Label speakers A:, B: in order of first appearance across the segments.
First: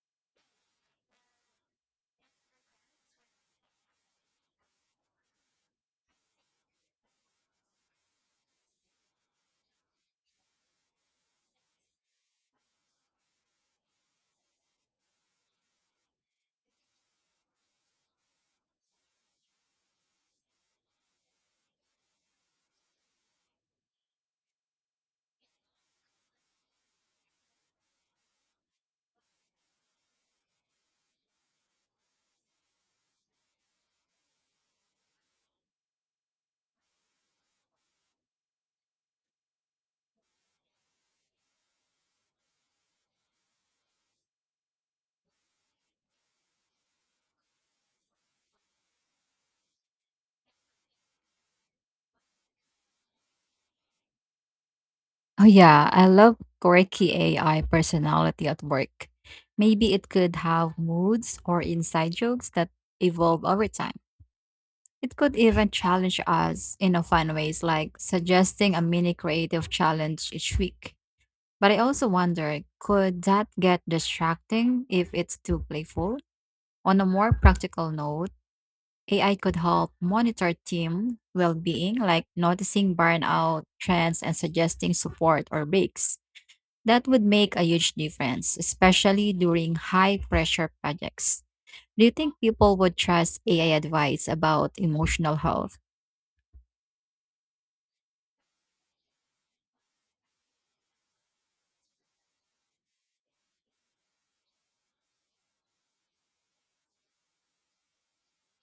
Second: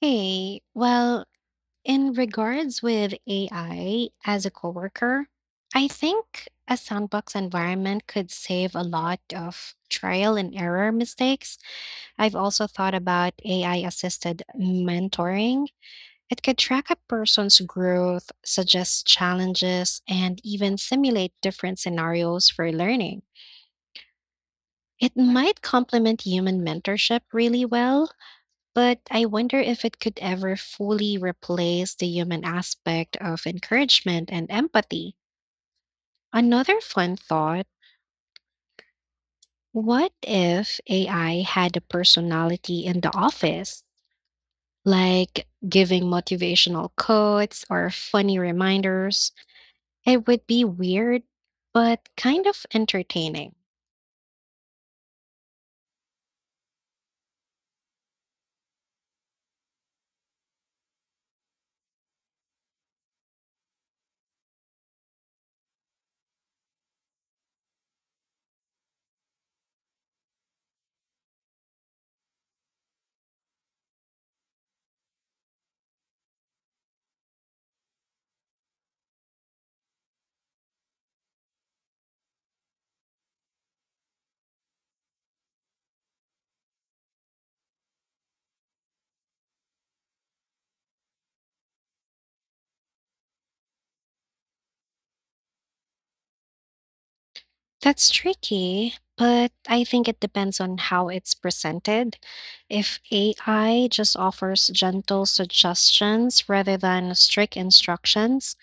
A: Hey, well, in regards with AI as a coworker, I think a sandbox environment could save a lot of trial and error mistakes. I've also thought about AI assisted mentoring. It could track a person's growth, suggest challenges, and even simulate different scenarios for learning. It might complement human mentorship really well, but I wonder if it could ever fully replace the human aspect of encouragement and empathy. Another fun thought, what if AI had a personality in the office, like giving motivational quotes or funny reminders? It would be weird, but kind of entertaining.
B: Oh yeah, I love quirky AI personality at work. Maybe it could have moods or inside jokes that evolve over time. It could even challenge us in a fun ways, like suggesting a mini creative challenge each week. But I also wonder, could that get distracting if it's too playful? On a more practical note, AI could help monitor team well-being, like noticing burnout trends and suggesting support or breaks. That would make a huge difference, especially during high pressure projects. Do you think people would trust AI advice about emotional health?
A: That's tricky, but I think it depends on how it's presented. If AI just offers gentle suggestions rather than strict instructions,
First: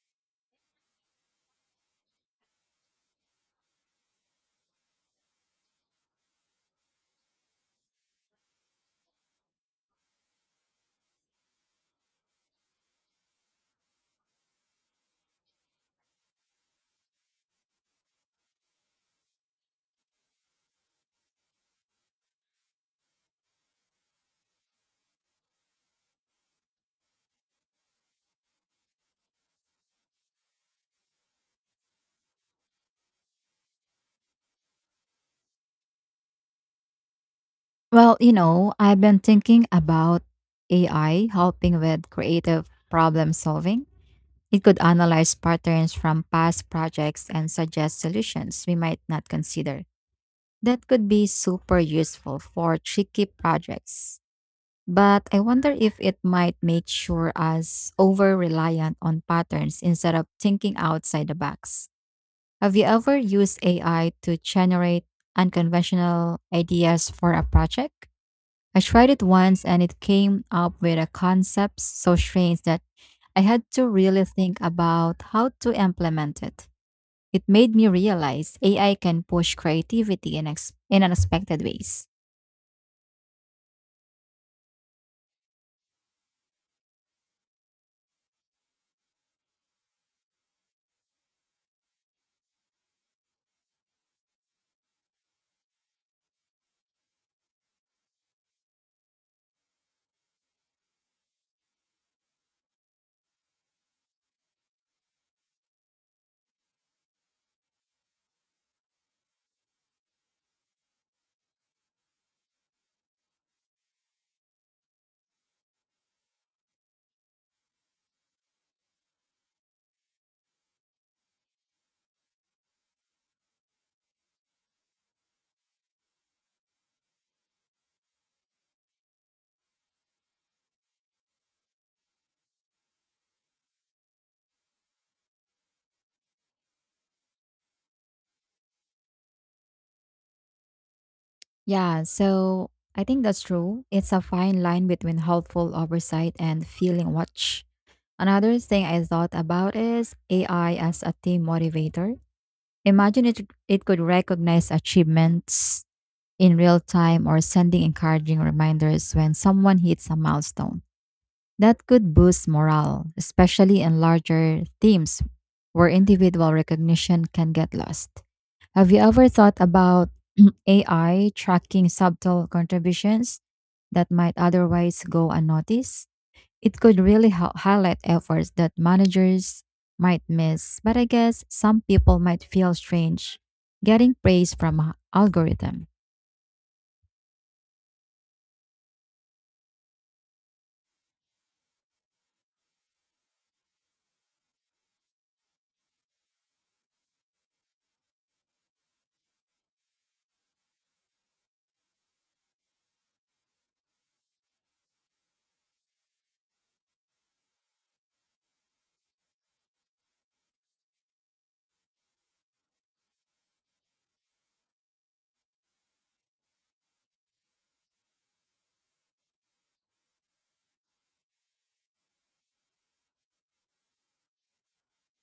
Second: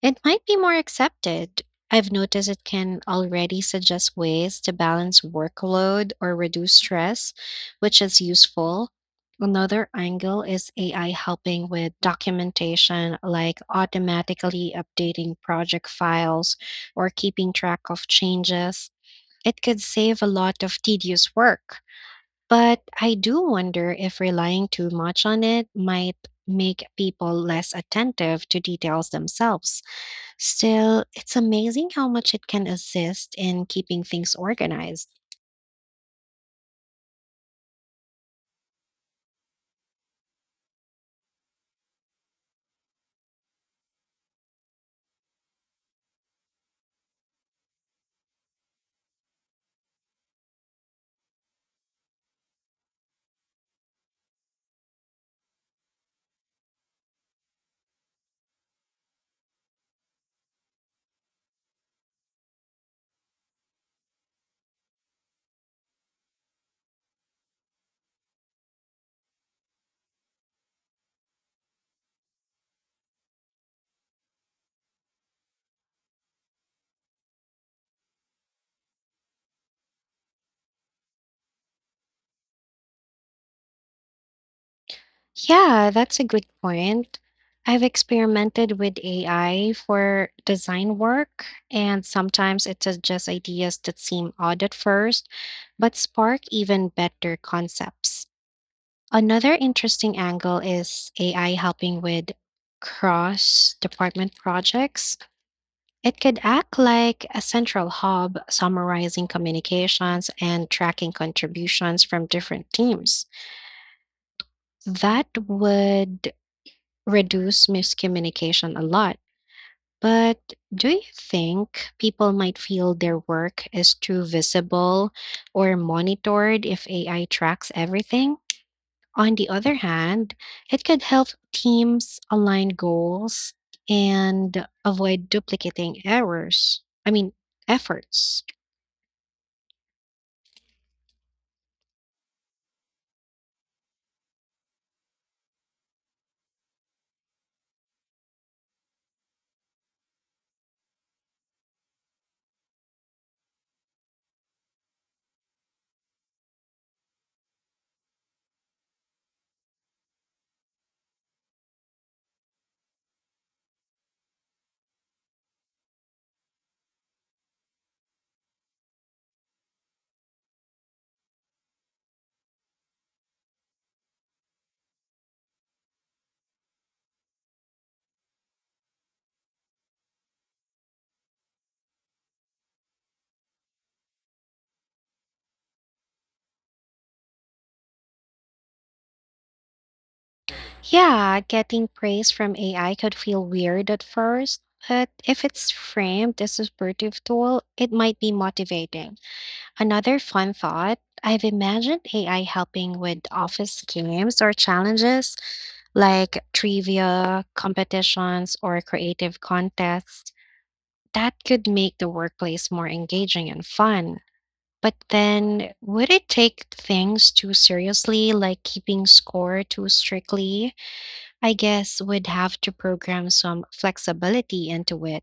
A: it might be more accepted. I've noticed it can already suggest ways to balance workload or reduce stress, which is useful. Another angle is AI helping with documentation, like automatically updating project files or keeping track of changes. It could save a lot of tedious work, but I do wonder if relying too much on it might make people less attentive to details themselves. Still, it's amazing how much it can assist in keeping things organized.
B: Well, I've been thinking about AI helping with creative problem solving. It could analyze patterns from past projects and suggest solutions we might not consider. That could be super useful for tricky projects. But I wonder if it might make sure us over reliant on patterns instead of thinking outside the box. Have you ever used AI to generate unconventional ideas for a project? I tried it once and it came up with a concept so strange that I had to really think about how to implement it. It made me realize AI can push creativity in, in unexpected ways.
A: Yeah, that's a good point. I've experimented with AI for design work, and sometimes it suggests ideas that seem odd at first, but spark even better concepts. Another interesting angle is AI helping with cross department projects. It could act like a central hub, summarizing communications and tracking contributions from different teams. That would reduce miscommunication a lot. But do you think people might feel their work is too visible or monitored if AI tracks everything? On the other hand, it could help teams align goals and avoid duplicating errors. I mean, efforts.
B: Yeah, so I think that's true. It's a fine line between helpful oversight and feeling watch. Another thing I thought about is AI as a team motivator. Imagine it could recognize achievements in real time or sending encouraging reminders when someone hits a milestone. That could boost morale, especially in larger teams where individual recognition can get lost. Have you ever thought about AI tracking subtle contributions that might otherwise go unnoticed? It could really highlight efforts that managers might miss, but I guess some people might feel strange getting praise from a algorithm.
A: Yeah, getting praise from AI could feel weird at first, but if it's framed as a supportive tool, it might be motivating. Another fun thought, I've imagined AI helping with office games or challenges like trivia, competitions, or creative contests. That could make the workplace more engaging and fun. But then, would it take things too seriously, like keeping score too strictly? I guess we'd have to program some flexibility into it.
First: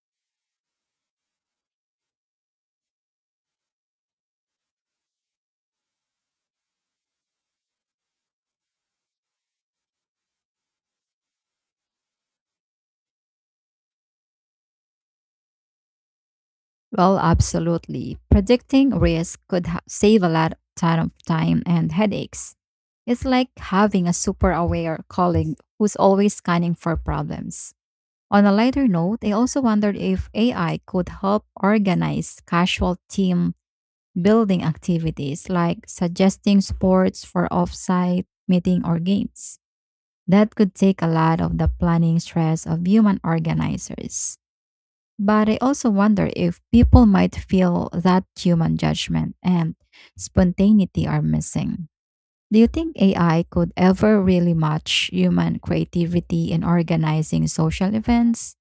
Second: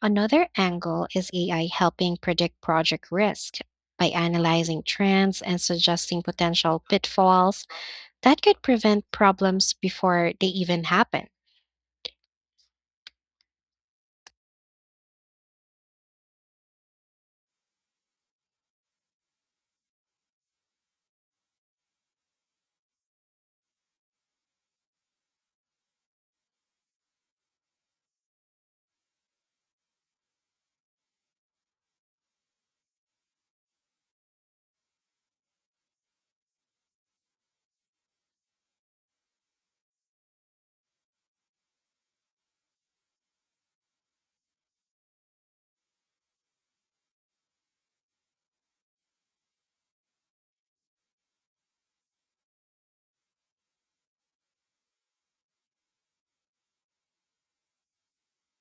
A: Another angle is AI helping predict project risk by analyzing trends and suggesting potential pitfalls that could prevent problems before they even happen.
B: Well, absolutely. Predicting risk could save a lot of time and headaches. It's like having a super aware colleague who's always scanning for problems. On a lighter note, I also wondered if AI could help organize casual team building activities like suggesting sports for offsite meeting or games. That could take a lot of the planning stress of human organizers. But I also wonder if people might feel that human judgment and spontaneity are missing. Do you think AI could ever really match human creativity in organizing social events?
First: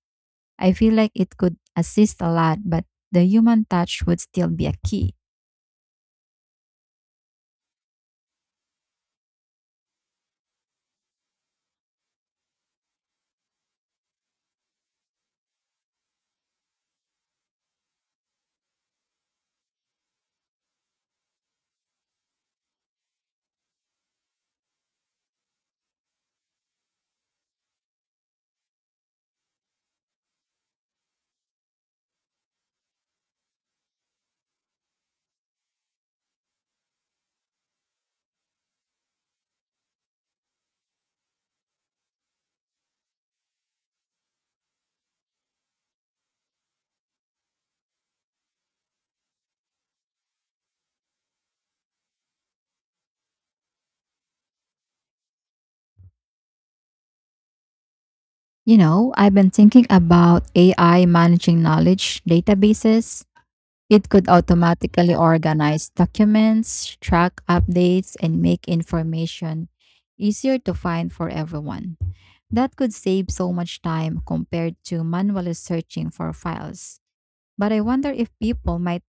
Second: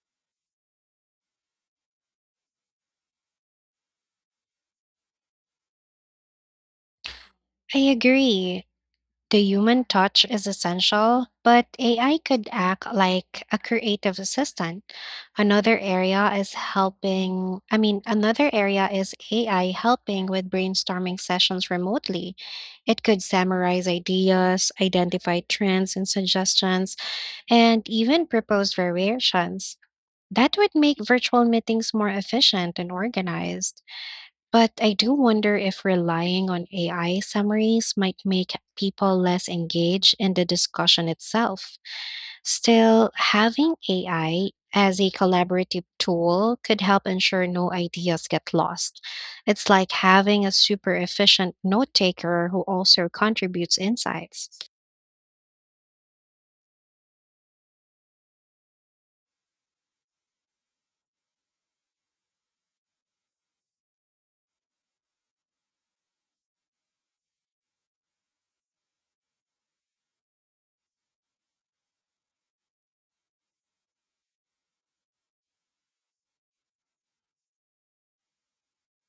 B: I feel like it could assist a lot, but the human touch would still be a key.
A: I agree. The human touch is essential, but AI could act like a creative assistant. Another area is helping, I mean, another area is AI helping with brainstorming sessions remotely. It could summarize ideas, identify trends and suggestions, and even propose variations. That would make virtual meetings more efficient and organized. But I do wonder if relying on AI summaries might make people less engaged in the discussion itself. Still, having AI as a collaborative tool could help ensure no ideas get lost. It's like having a super efficient note taker who also contributes insights.
B: I've been thinking about AI managing knowledge databases. It could automatically organize documents, track updates, and make information easier to find for everyone. That could save so much time compared to manually searching for files. But I wonder if people might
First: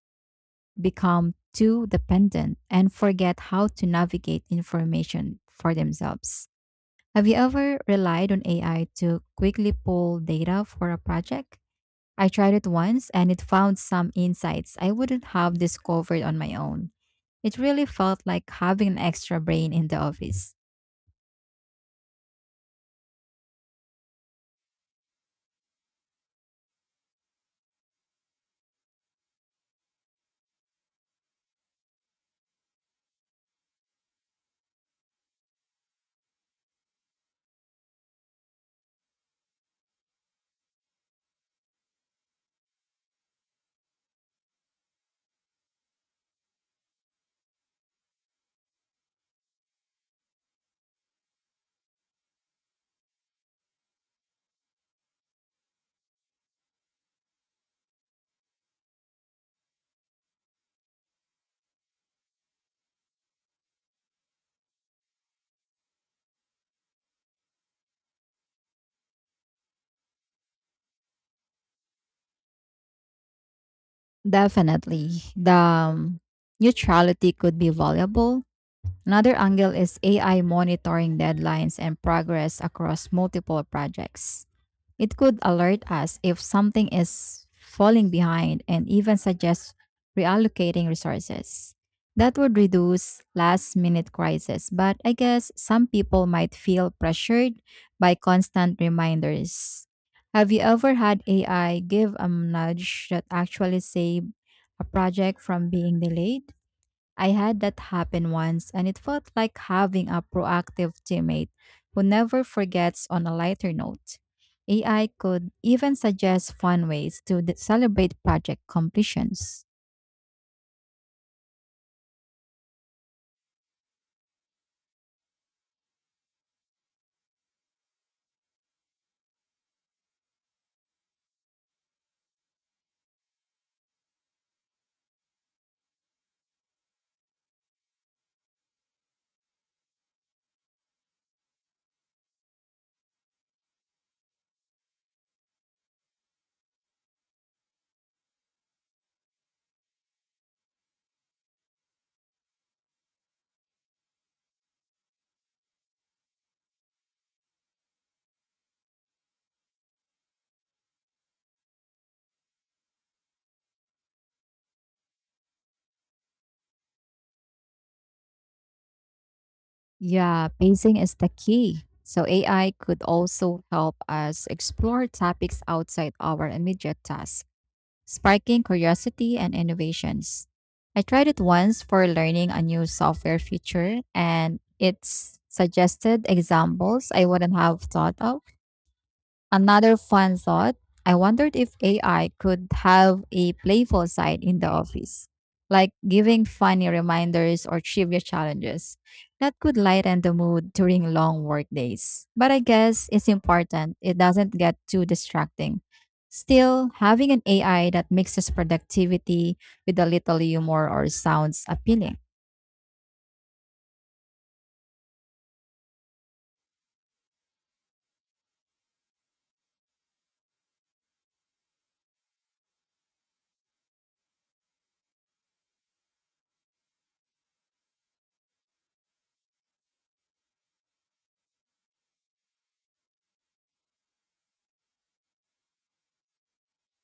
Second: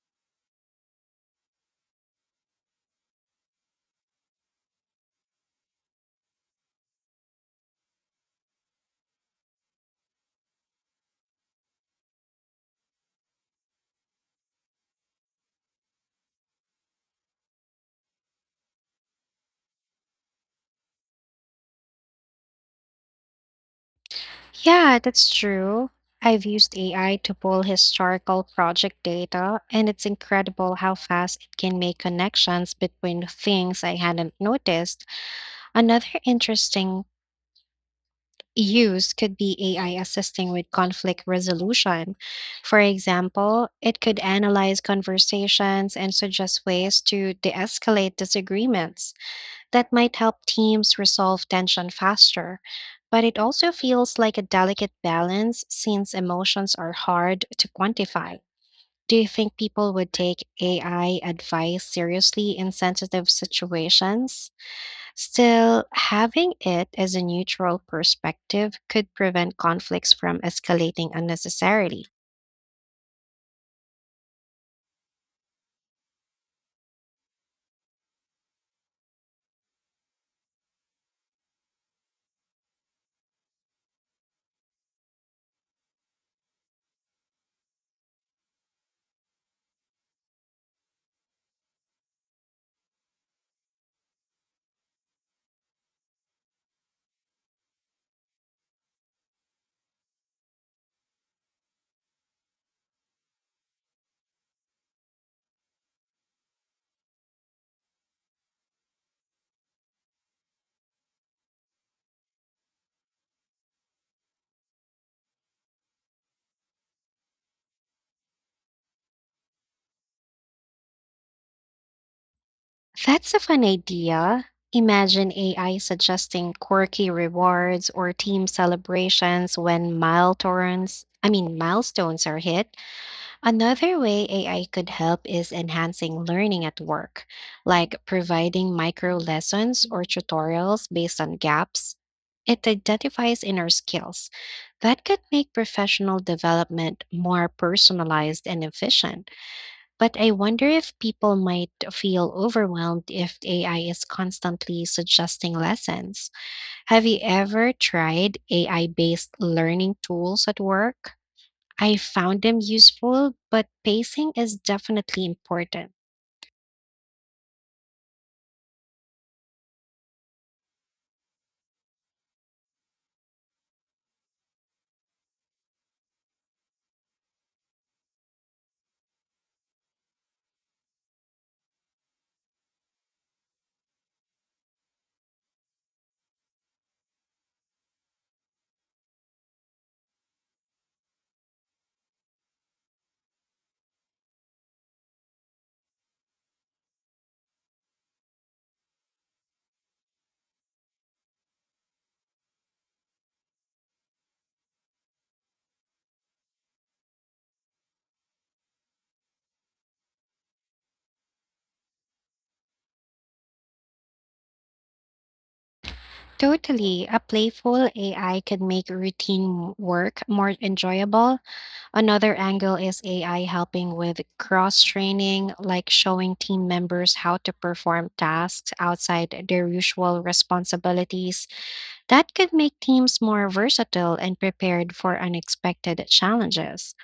B: become too dependent and forget how to navigate information for themselves. Have you ever relied on AI to quickly pull data for a project? I tried it once and it found some insights I wouldn't have discovered on my own. It really felt like having an extra brain in the office.
A: Yeah, that's true. I've used AI to pull historical project data, and it's incredible how fast it can make connections between things I hadn't noticed. Another interesting use could be AI assisting with conflict resolution. For example, it could analyze conversations and suggest ways to de escalate disagreements. That might help teams resolve tension faster, but it also feels like a delicate balance since emotions are hard to quantify. Do you think people would take AI advice seriously in sensitive situations? Still, having it as a neutral perspective could prevent conflicts from escalating unnecessarily.
B: Definitely. The neutrality could be valuable. Another angle is AI monitoring deadlines and progress across multiple projects. It could alert us if something is falling behind and even suggest reallocating resources. That would reduce last minute crises. But I guess some people might feel pressured by constant reminders. Have you ever had AI give a nudge that actually saved a project from being delayed? I had that happen once, and it felt like having a proactive teammate who never forgets on a lighter note. AI could even suggest fun ways to celebrate project completions.
A: That's a fun idea. Imagine AI suggesting quirky rewards or team celebrations when I mean milestones are hit. Another way AI could help is enhancing learning at work, like providing micro lessons or tutorials based on gaps it identifies inner skills. That could make professional development more personalized and efficient. But I wonder if people might feel overwhelmed if AI is constantly suggesting lessons. Have you ever tried AI based learning tools at work? I found them useful, but pacing is definitely important.
B: Yeah, pacing is the key. So, AI could also help us explore topics outside our immediate tasks sparking curiosity and innovations. I tried it once for learning a new software feature, and it's suggested examples I wouldn't have thought of. Another fun thought, I wondered if AI could have a playful side in the office, like giving funny reminders or trivia challenges. That could lighten the mood during long work days. But I guess it's important it doesn't get too distracting. Still, having an AI that mixes productivity with a little humor or sounds appealing.
A: Totally. A playful AI can make routine work more enjoyable. Another angle is AI helping with cross training, like showing team members how to perform tasks outside their usual responsibilities. That could make teams more versatile and prepared for unexpected challenges.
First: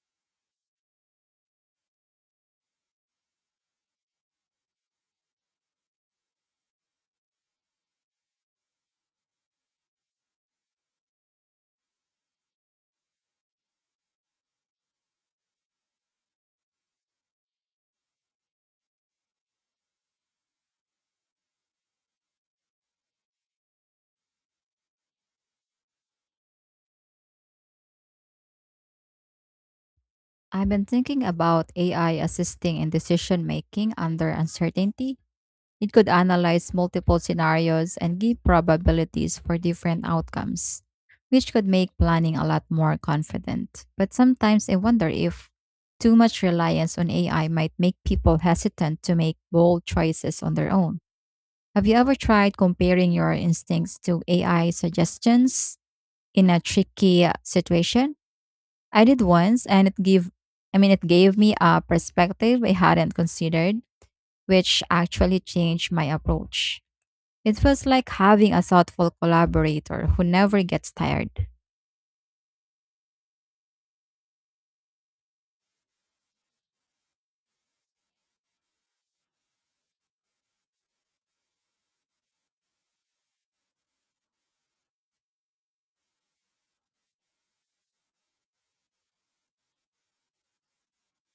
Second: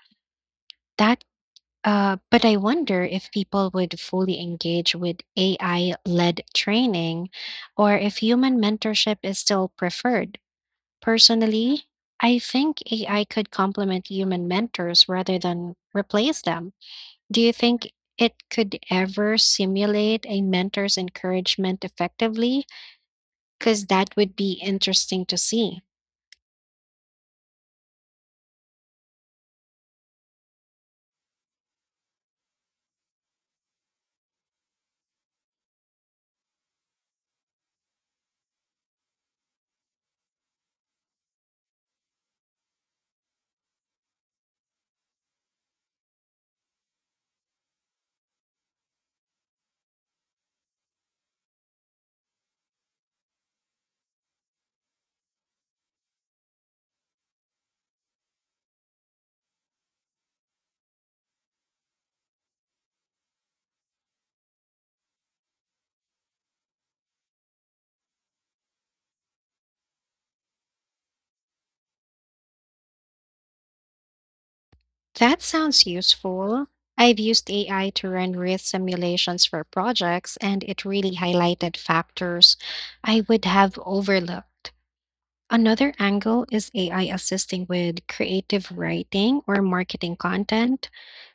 A: That But I wonder if people would fully engage with AI led training or if human mentorship is still preferred. Personally, I think AI could complement human mentors rather than replace them. Do you think it could ever simulate a mentor's encouragement effectively? Because that would be interesting to see.
B: I've been thinking about AI assisting in decision making under uncertainty. It could analyze multiple scenarios and give probabilities for different outcomes, which could make planning a lot more confident. But sometimes I wonder if too much reliance on AI might make people hesitant to make bold choices on their own. Have you ever tried comparing your instincts to AI suggestions in a tricky situation? I did once and it gave me a perspective I hadn't considered, which actually changed my approach. It feels like having a thoughtful collaborator who never gets tired.
A: That sounds useful. I've used AI to run risk simulations for projects, and it really highlighted factors I would have overlooked. Another angle is AI assisting with creative writing or marketing content.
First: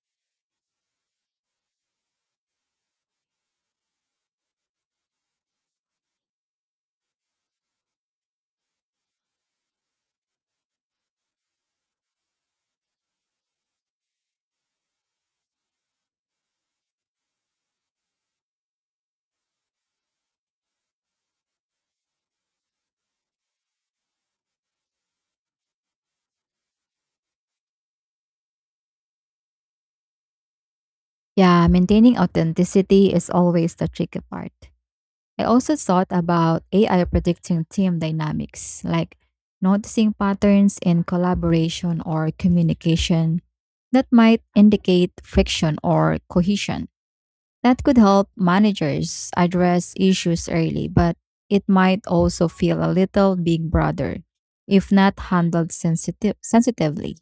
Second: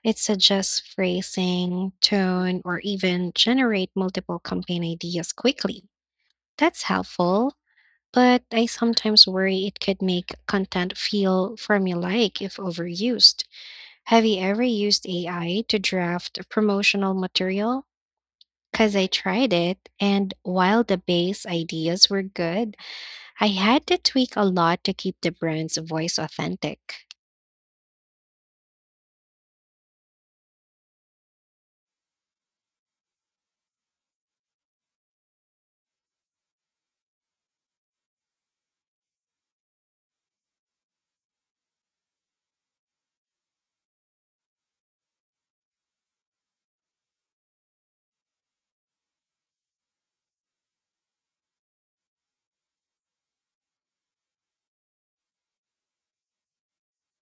A: It suggests phrasing, tone, or even generate multiple campaign ideas quickly. That's helpful, but I sometimes worry it could make content feel formulaic if overused. Have you ever used AI to draft promotional material? Because I tried it, and while the base ideas were good, I had to tweak a lot to keep the brand's voice authentic.
B: Yeah, maintaining authenticity is always the tricky part. I also thought about AI predicting team dynamics, like noticing patterns in collaboration or communication that might indicate friction or cohesion. That could help managers address issues early, but it might also feel a little big brother if not handled sensitively.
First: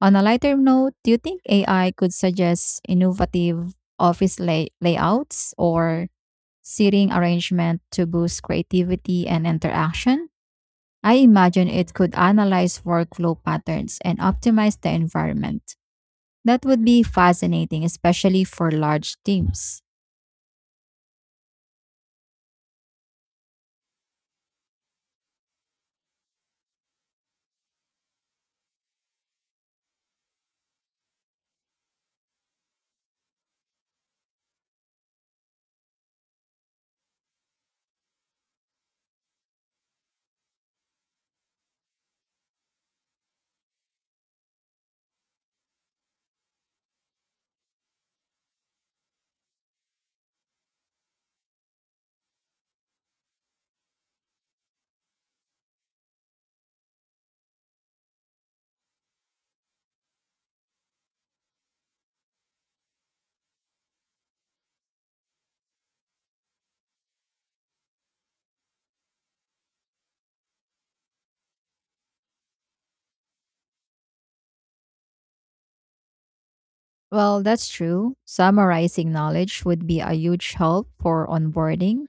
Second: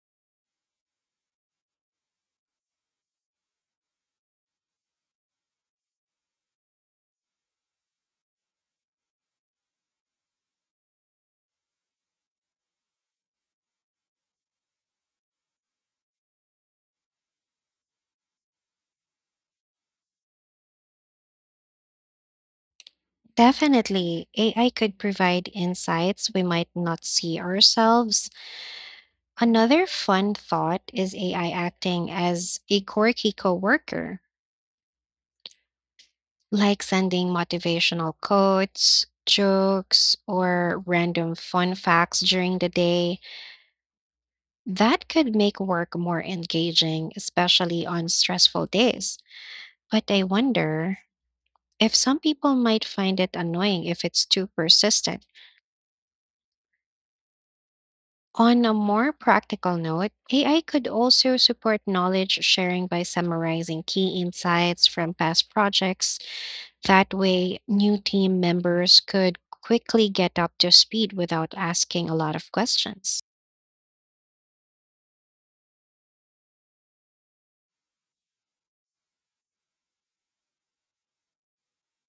B: On a lighter note, do you think AI could suggest innovative office layouts or seating arrangement to boost creativity and interaction? I imagine it could analyze workflow patterns and optimize the environment. That would be fascinating, especially for large teams.
A: Definitely, AI could provide insights we might not see ourselves. Another fun thought is AI acting as a quirky coworker, like sending motivational quotes, jokes, or random fun facts during the day. That could make work more engaging, especially on stressful days. But I wonder if some people might find it annoying if it's too persistent. On a more practical note, AI could also support knowledge sharing by summarizing key insights from past projects. That way, new team members could quickly get up to speed without asking a lot of questions.
B: Well, that's true. Summarizing knowledge would be a huge help for onboarding.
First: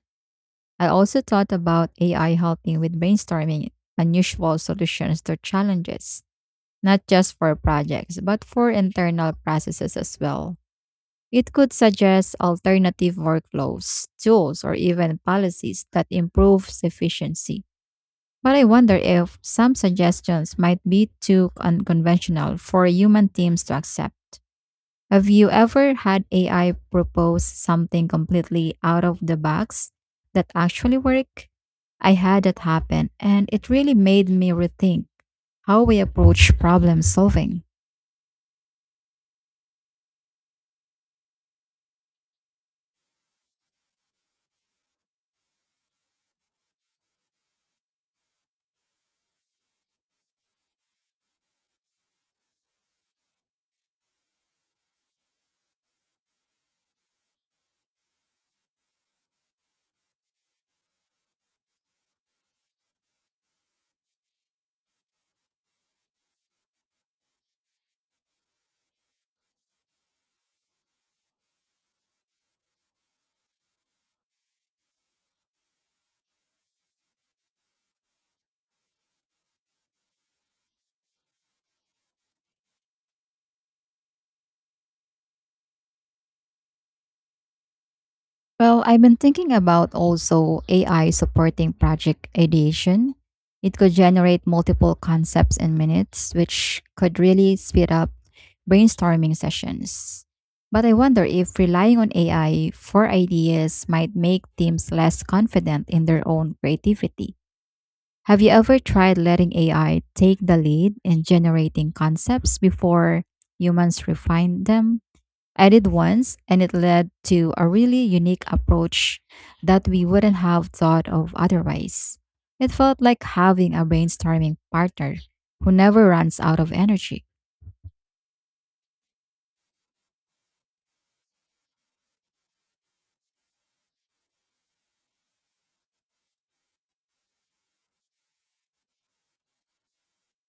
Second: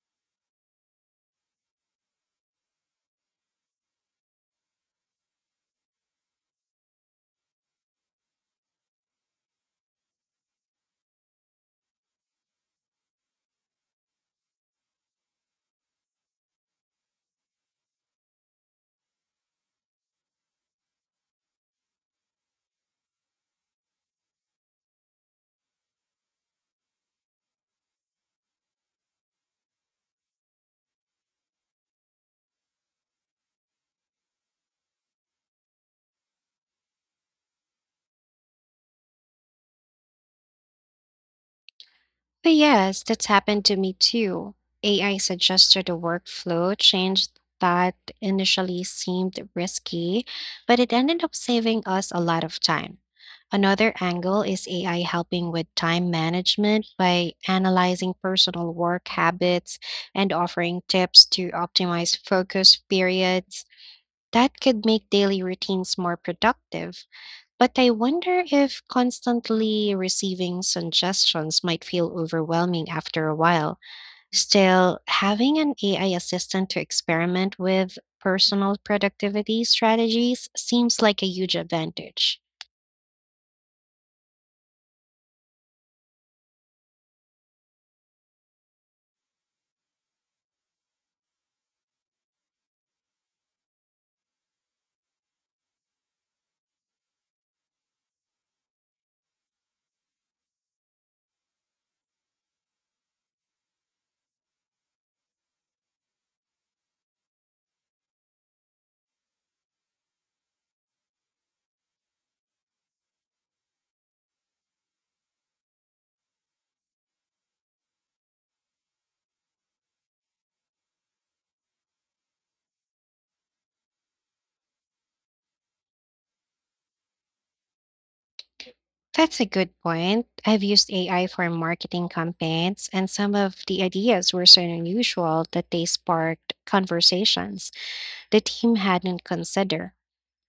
B: I also thought about AI helping with brainstorming unusual solutions to challenges. Not just for projects, but for internal processes as well. It could suggest alternative workflows, tools, or even policies that improve efficiency. But I wonder if some suggestions might be too unconventional for human teams to accept. Have you ever had AI propose something completely out of the box that actually worked? I had that happen, and it really made me rethink how we approach problem solving.
A: But yes, that's happened to me too. AI suggested a workflow change that initially seemed risky, but it ended up saving us a lot of time. Another angle is AI helping with time management by analyzing personal work habits and offering tips to optimize focus periods. That could make daily routines more productive. But I wonder if constantly receiving suggestions might feel overwhelming after a while. Still, having an AI assistant to experiment with personal productivity strategies seems like a huge advantage.
B: Well, I've been thinking about also AI supporting project ideation. It could generate multiple concepts in minutes, which could really speed up brainstorming sessions. But I wonder if relying on AI for ideas might make teams less confident in their own creativity. Have you ever tried letting AI take the lead in generating concepts before humans refine them? I did once, and it led to a really unique approach that we wouldn't have thought of otherwise. It felt like having a brainstorming partner who never runs out of energy.
A: That's a good point. I've used AI for marketing campaigns, and some of the ideas were so unusual that they sparked conversations the team hadn't considered.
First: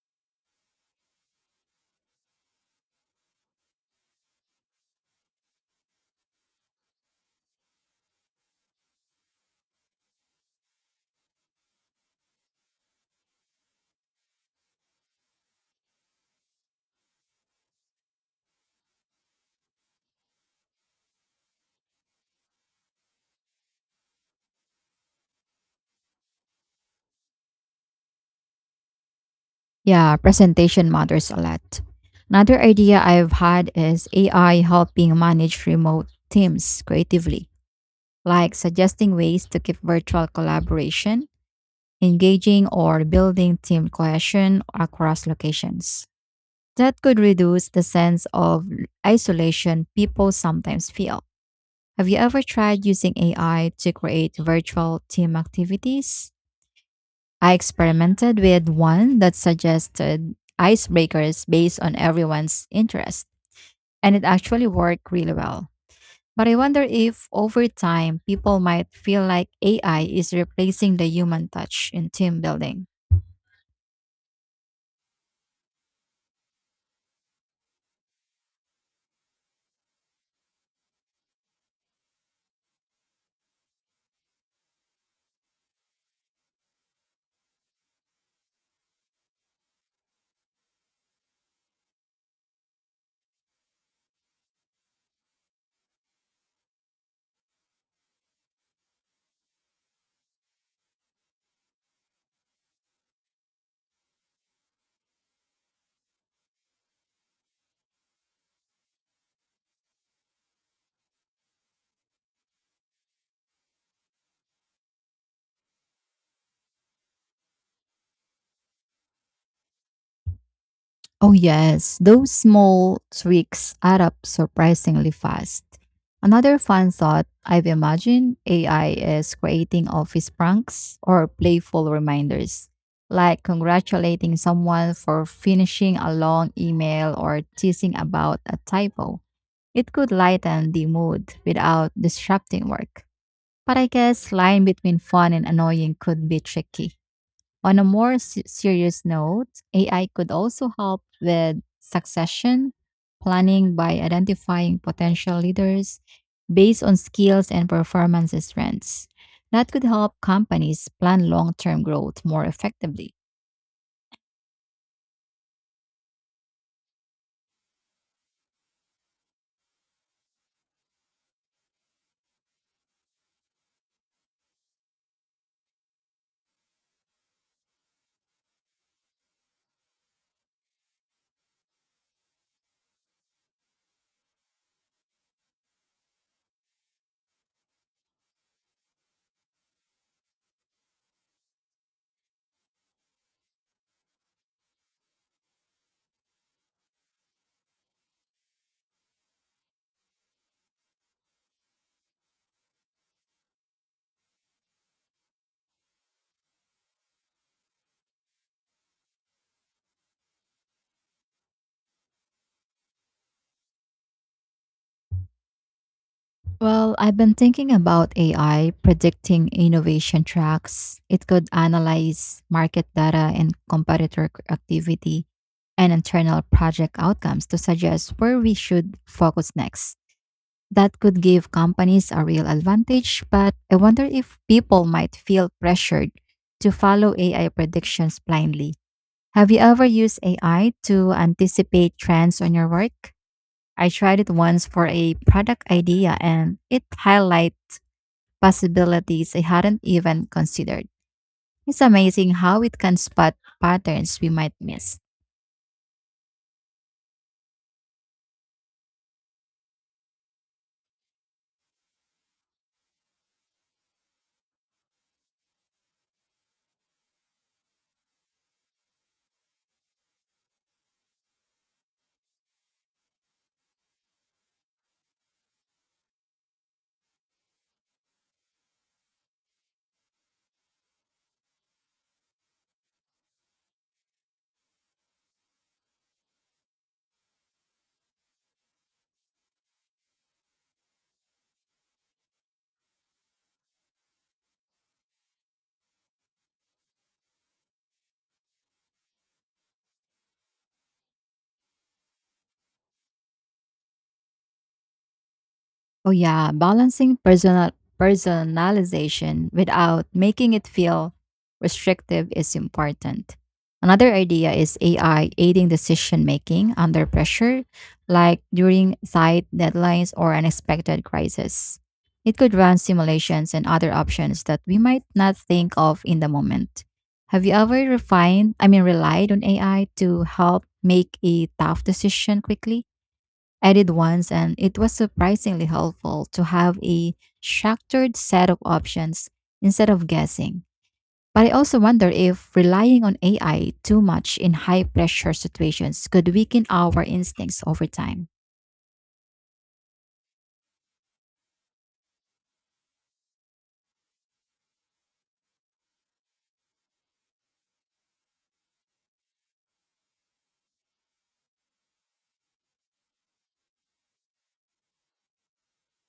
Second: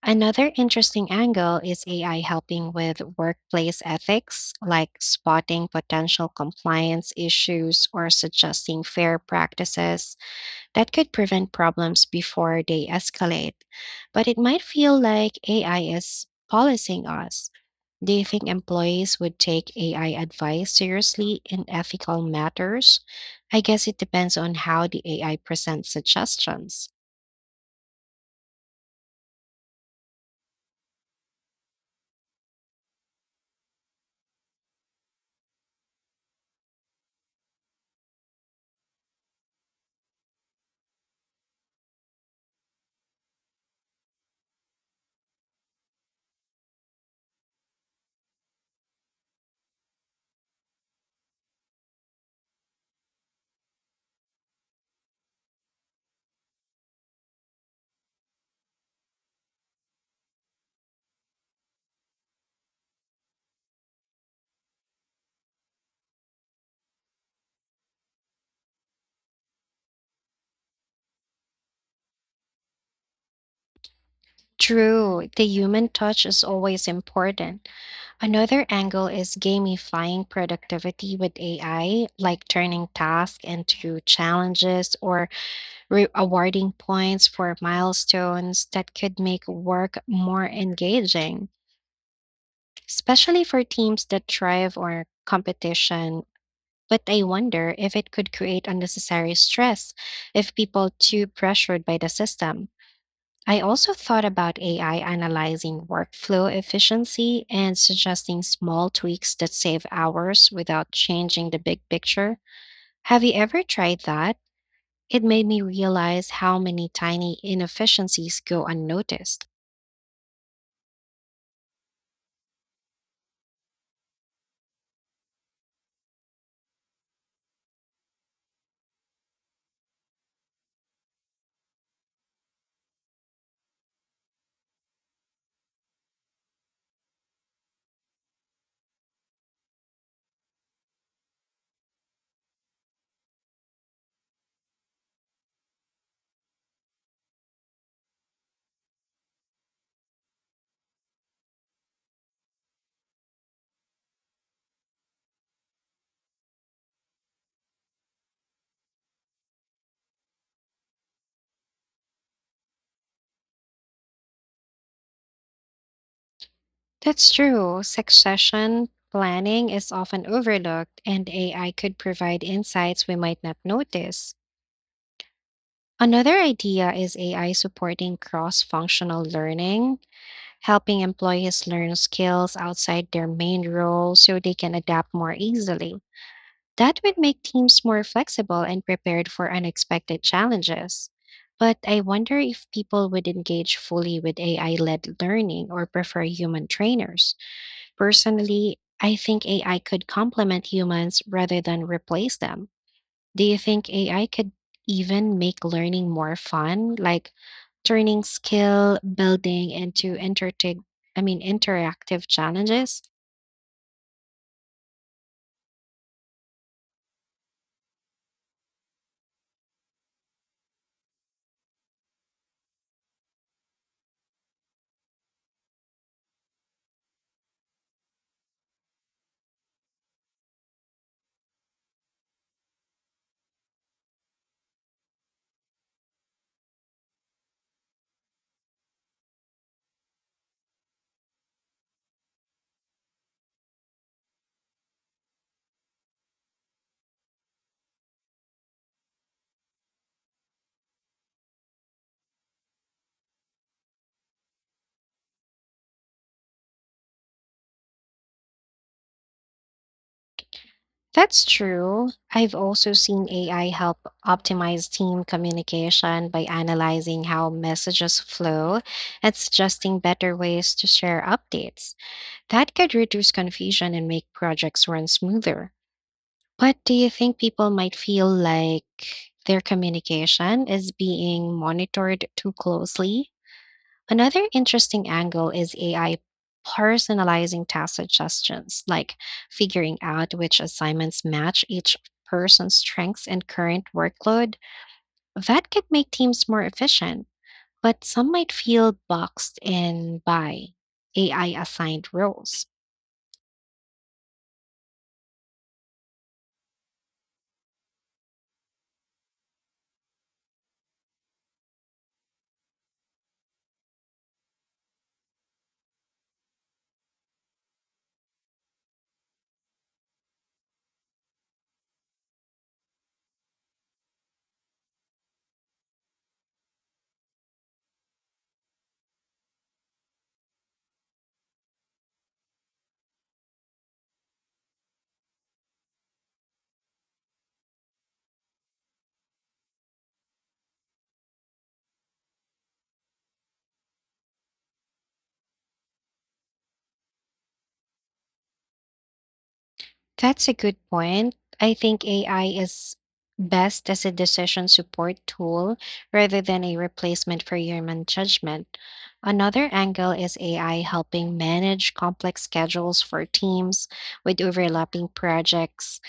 A: Another interesting angle is AI helping with workplace ethics, like spotting potential compliance issues or suggesting fair practices that could prevent problems before they escalate. But it might feel like AI is policing us. Do you think employees would take AI advice seriously in ethical matters? I guess it depends on how the AI presents suggestions.
B: Yeah, presentation matters a lot. Another idea I've had is AI helping manage remote teams creatively, like suggesting ways to keep virtual collaboration engaging or building team cohesion across locations. That could reduce the sense of isolation people sometimes feel. Have you ever tried using AI to create virtual team activities? I experimented with one that suggested icebreakers based on everyone's interest, and it actually worked really well. But I wonder if over time people might feel like AI is replacing the human touch in team building.
A: True, the human touch is always important. Another angle is gamifying productivity with AI, like turning tasks into challenges or awarding points for milestones that could make work more engaging, especially for teams that thrive on competition. But I wonder if it could create unnecessary stress if people too pressured by the system. I also thought about AI analyzing workflow efficiency and suggesting small tweaks that save hours without changing the big picture. Have you ever tried that? It made me realize how many tiny inefficiencies go unnoticed.
B: Oh, yes, those small tweaks add up surprisingly fast. Another fun thought I've imagined AI is creating office pranks or playful reminders, like congratulating someone for finishing a long email or teasing about a typo. It could lighten the mood without disrupting work. But I guess line between fun and annoying could be tricky. On a more serious note, AI could also help with succession planning by identifying potential leaders based on skills and performance strengths. That could help companies plan long term growth more effectively.
A: That's true. Succession planning is often overlooked, and AI could provide insights we might not notice. Another idea is AI supporting cross functional learning helping employees learn skills outside their main role so they can adapt more easily. That would make teams more flexible and prepared for unexpected challenges. But I wonder if people would engage fully with AI led learning or prefer human trainers. Personally, I think AI could complement humans rather than replace them. Do you think AI could even make learning more fun, like turning skill building into entertain I mean interactive challenges?
B: Well, I've been thinking about AI predicting innovation tracks. It could analyze market data and competitor activity and internal project outcomes to suggest where we should focus next. That could give companies a real advantage, but I wonder if people might feel pressured to follow AI predictions blindly. Have you ever used AI to anticipate trends on your work? I tried it once for a product idea and it highlights possibilities I hadn't even considered. It's amazing how it can spot patterns we might miss.
A: That's true. I've also seen AI help optimize team communication by analyzing how messages flow and suggesting better ways to share updates. That could reduce confusion and make projects run smoother. What do you think people might feel like their communication is being monitored too closely? Another interesting angle is AI personalizing task suggestions, like figuring out which assignments match each person's strengths and current workload. That could make teams more efficient, but some might feel boxed in by AI assigned roles.
B: Oh yeah, balancing personalization without making it feel restrictive is important. Another idea is AI aiding decision making under pressure, like during tight deadlines or unexpected crisis. It could run simulations and other options that we might not think of in the moment. Have you ever relied on AI to help make a tough decision quickly? I did once, and it was surprisingly helpful to have a structured set of options instead of guessing. But I also wonder if relying on AI too much in high pressure situations could weaken our instincts over time.
A: That's a good point. I think AI is best as a decision support tool rather than a replacement for human judgment. Another angle is AI helping manage complex schedules for teams with overlapping projects.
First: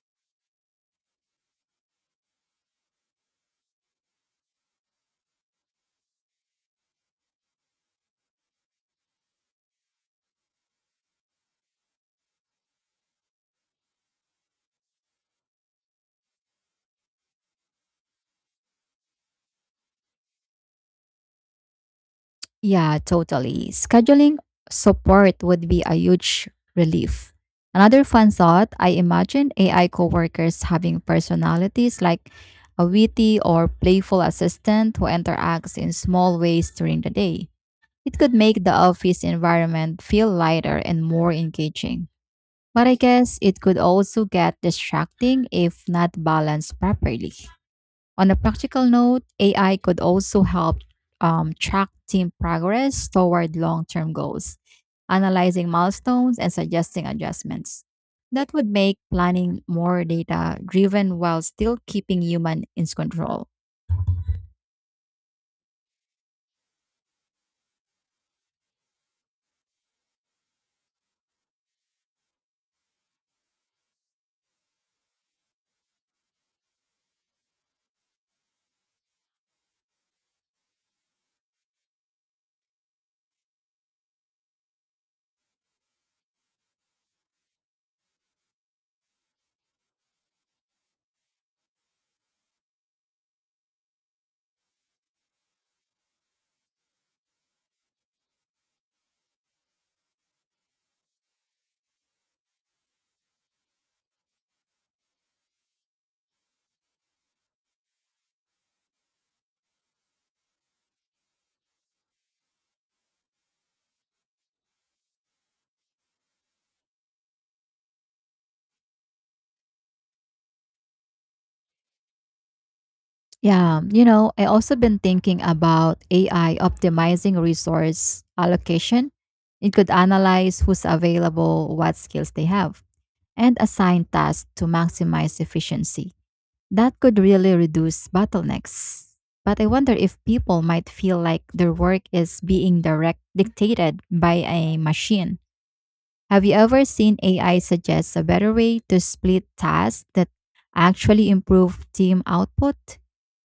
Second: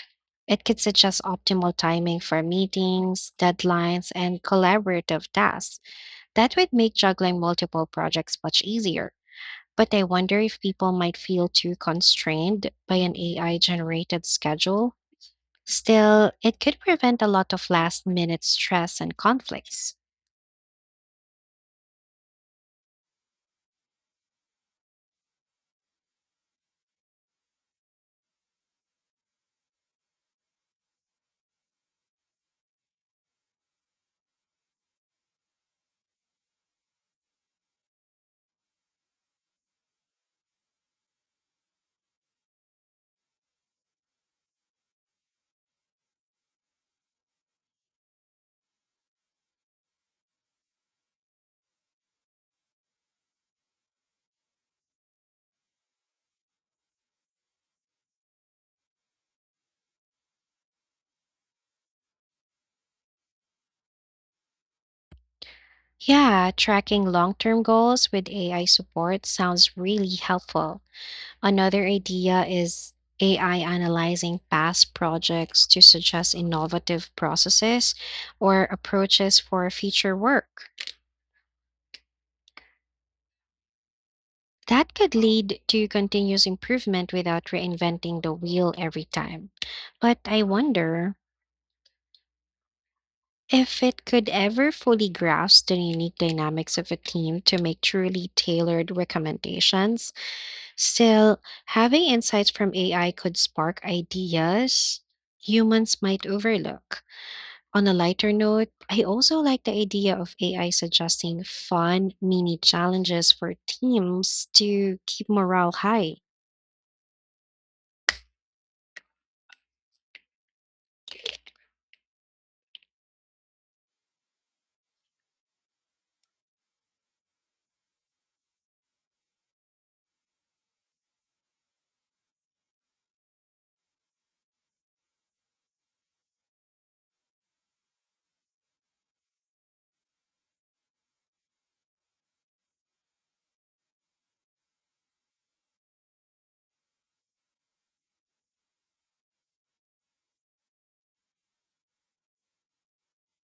A: It could suggest optimal timing for meetings, deadlines, and collaborative tasks. That would make juggling multiple projects much easier. But I wonder if people might feel too constrained by an AI generated schedule. Still, it could prevent a lot of last minute stress and conflicts.
B: Yeah, totally. Scheduling support would be a huge relief. Another fun thought I imagine AI coworkers having personalities like a witty or playful assistant who interacts in small ways during the day. It could make the office environment feel lighter and more engaging. But I guess it could also get distracting if not balanced properly. On a practical note, AI could also help track team progress toward long term goals, analyzing milestones and suggesting adjustments. That would make planning more data driven while still keeping human in control.
A: Yeah, tracking long term goals with AI support sounds really helpful. Another idea is AI analyzing past projects to suggest innovative processes or approaches for future work. That could lead to continuous improvement without reinventing the wheel every time. But I wonder if it could ever fully grasp the unique dynamics of a team to make truly tailored recommendations. Still, having insights from AI could spark ideas humans might overlook. On a lighter note, I also like the idea of AI suggesting fun mini challenges for teams to keep morale high.
B: Yeah, I also been thinking about AI optimizing resource allocation. It could analyze who's available, what skills they have, and assign tasks to maximize efficiency. That could really reduce bottlenecks. But I wonder if people might feel like their work is being direct dictated by a machine. Have you ever seen AI suggest a better way to split tasks that actually improve team output?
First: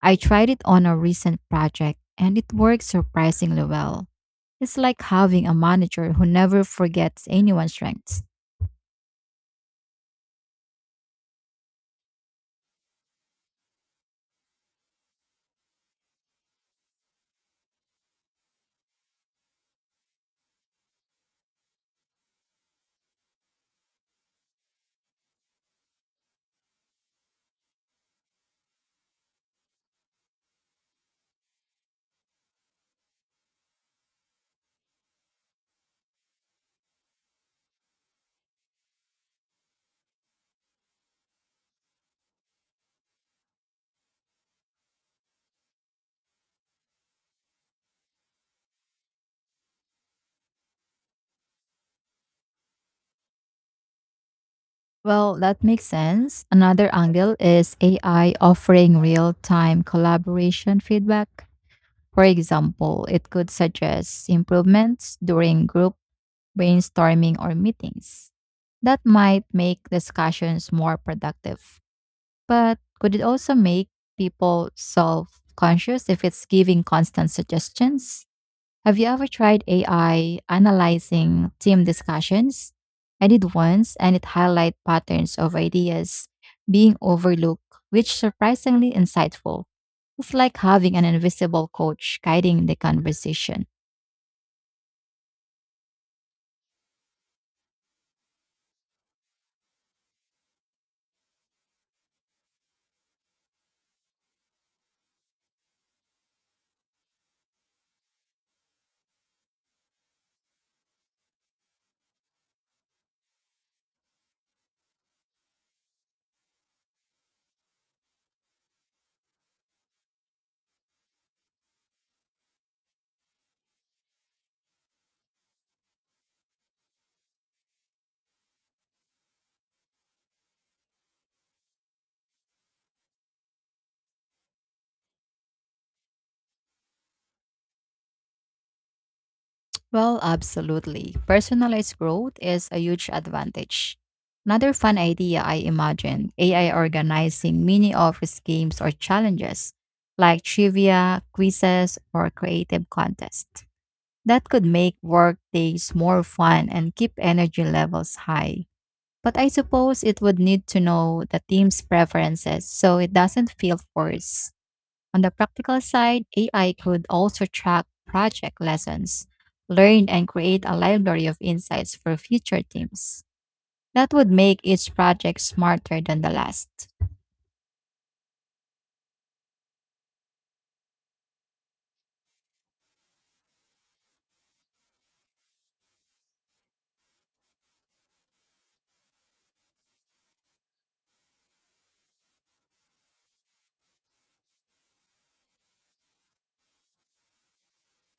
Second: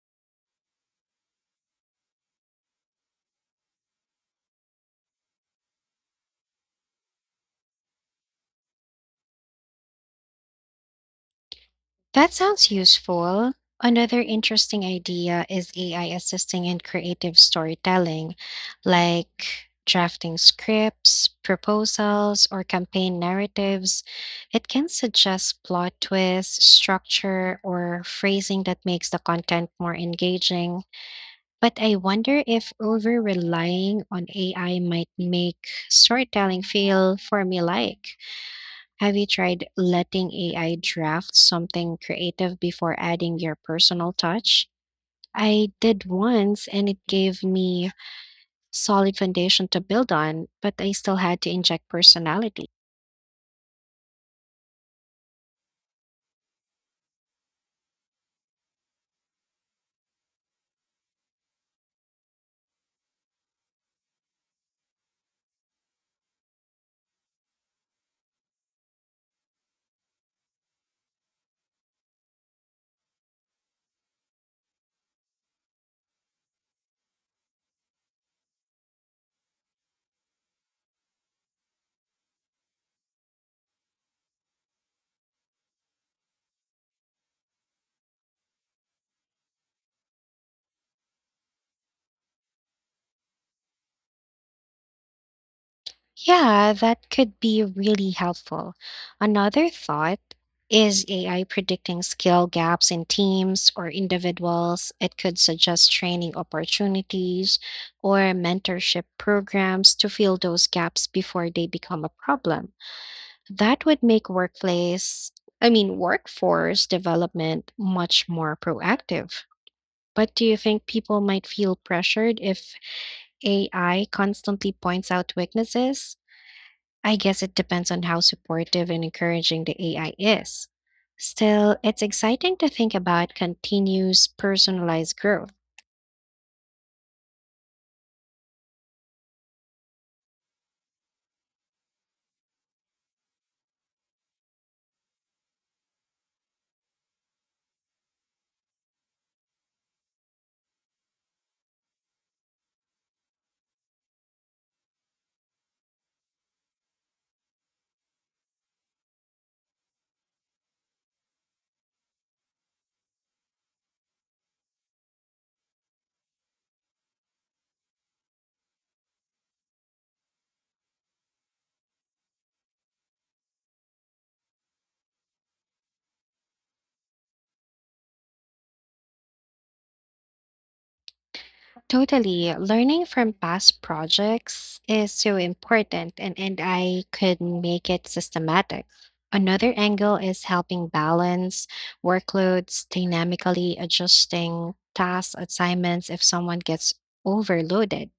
B: I tried it on a recent project and it worked surprisingly well. It's like having a manager who never forgets anyone's strengths.
A: That sounds useful. Another interesting idea is AI assisting in creative storytelling, like drafting scripts, proposals, or campaign narratives. It can suggest plot twists, structure, or phrasing that makes the content more engaging. But I wonder if over relying on AI might make storytelling feel formulaic. Have you tried letting AI draft something creative before adding your personal touch? I did once and it gave me solid foundation to build on, but I still had to inject personality.
B: Well, that makes sense. Another angle is AI offering real time collaboration feedback. For example, it could suggest improvements during group brainstorming or meetings. That might make discussions more productive. But could it also make people self conscious if it's giving constant suggestions? Have you ever tried AI analyzing team discussions? I did once, and it highlighted patterns of ideas being overlooked, which surprisingly insightful. It's like having an invisible coach guiding the conversation.
A: Yeah, that could be really helpful. Another thought is AI predicting skill gaps in teams or individuals. It could suggest training opportunities or mentorship programs to fill those gaps before they become a problem. That would make I mean, workforce development much more proactive. But do you think people might feel pressured if AI constantly points out weaknesses? I guess it depends on how supportive and encouraging the AI is. Still, it's exciting to think about continuous personalized growth.
B: Well, absolutely. Personalized growth is a huge advantage. Another fun idea I imagined AI organizing mini office games or challenges like trivia, quizzes, or creative contests. That could make work days more fun and keep energy levels high. But I suppose it would need to know the team's preferences so it doesn't feel forced. On the practical side, AI could also track project lessons, learn and create a library of insights for future teams. That would make each project smarter than the last.
A: Totally. Learning from past projects is so important, and I could make it systematic. Another angle is helping balance workloads, dynamically adjusting task assignments if someone gets overloaded.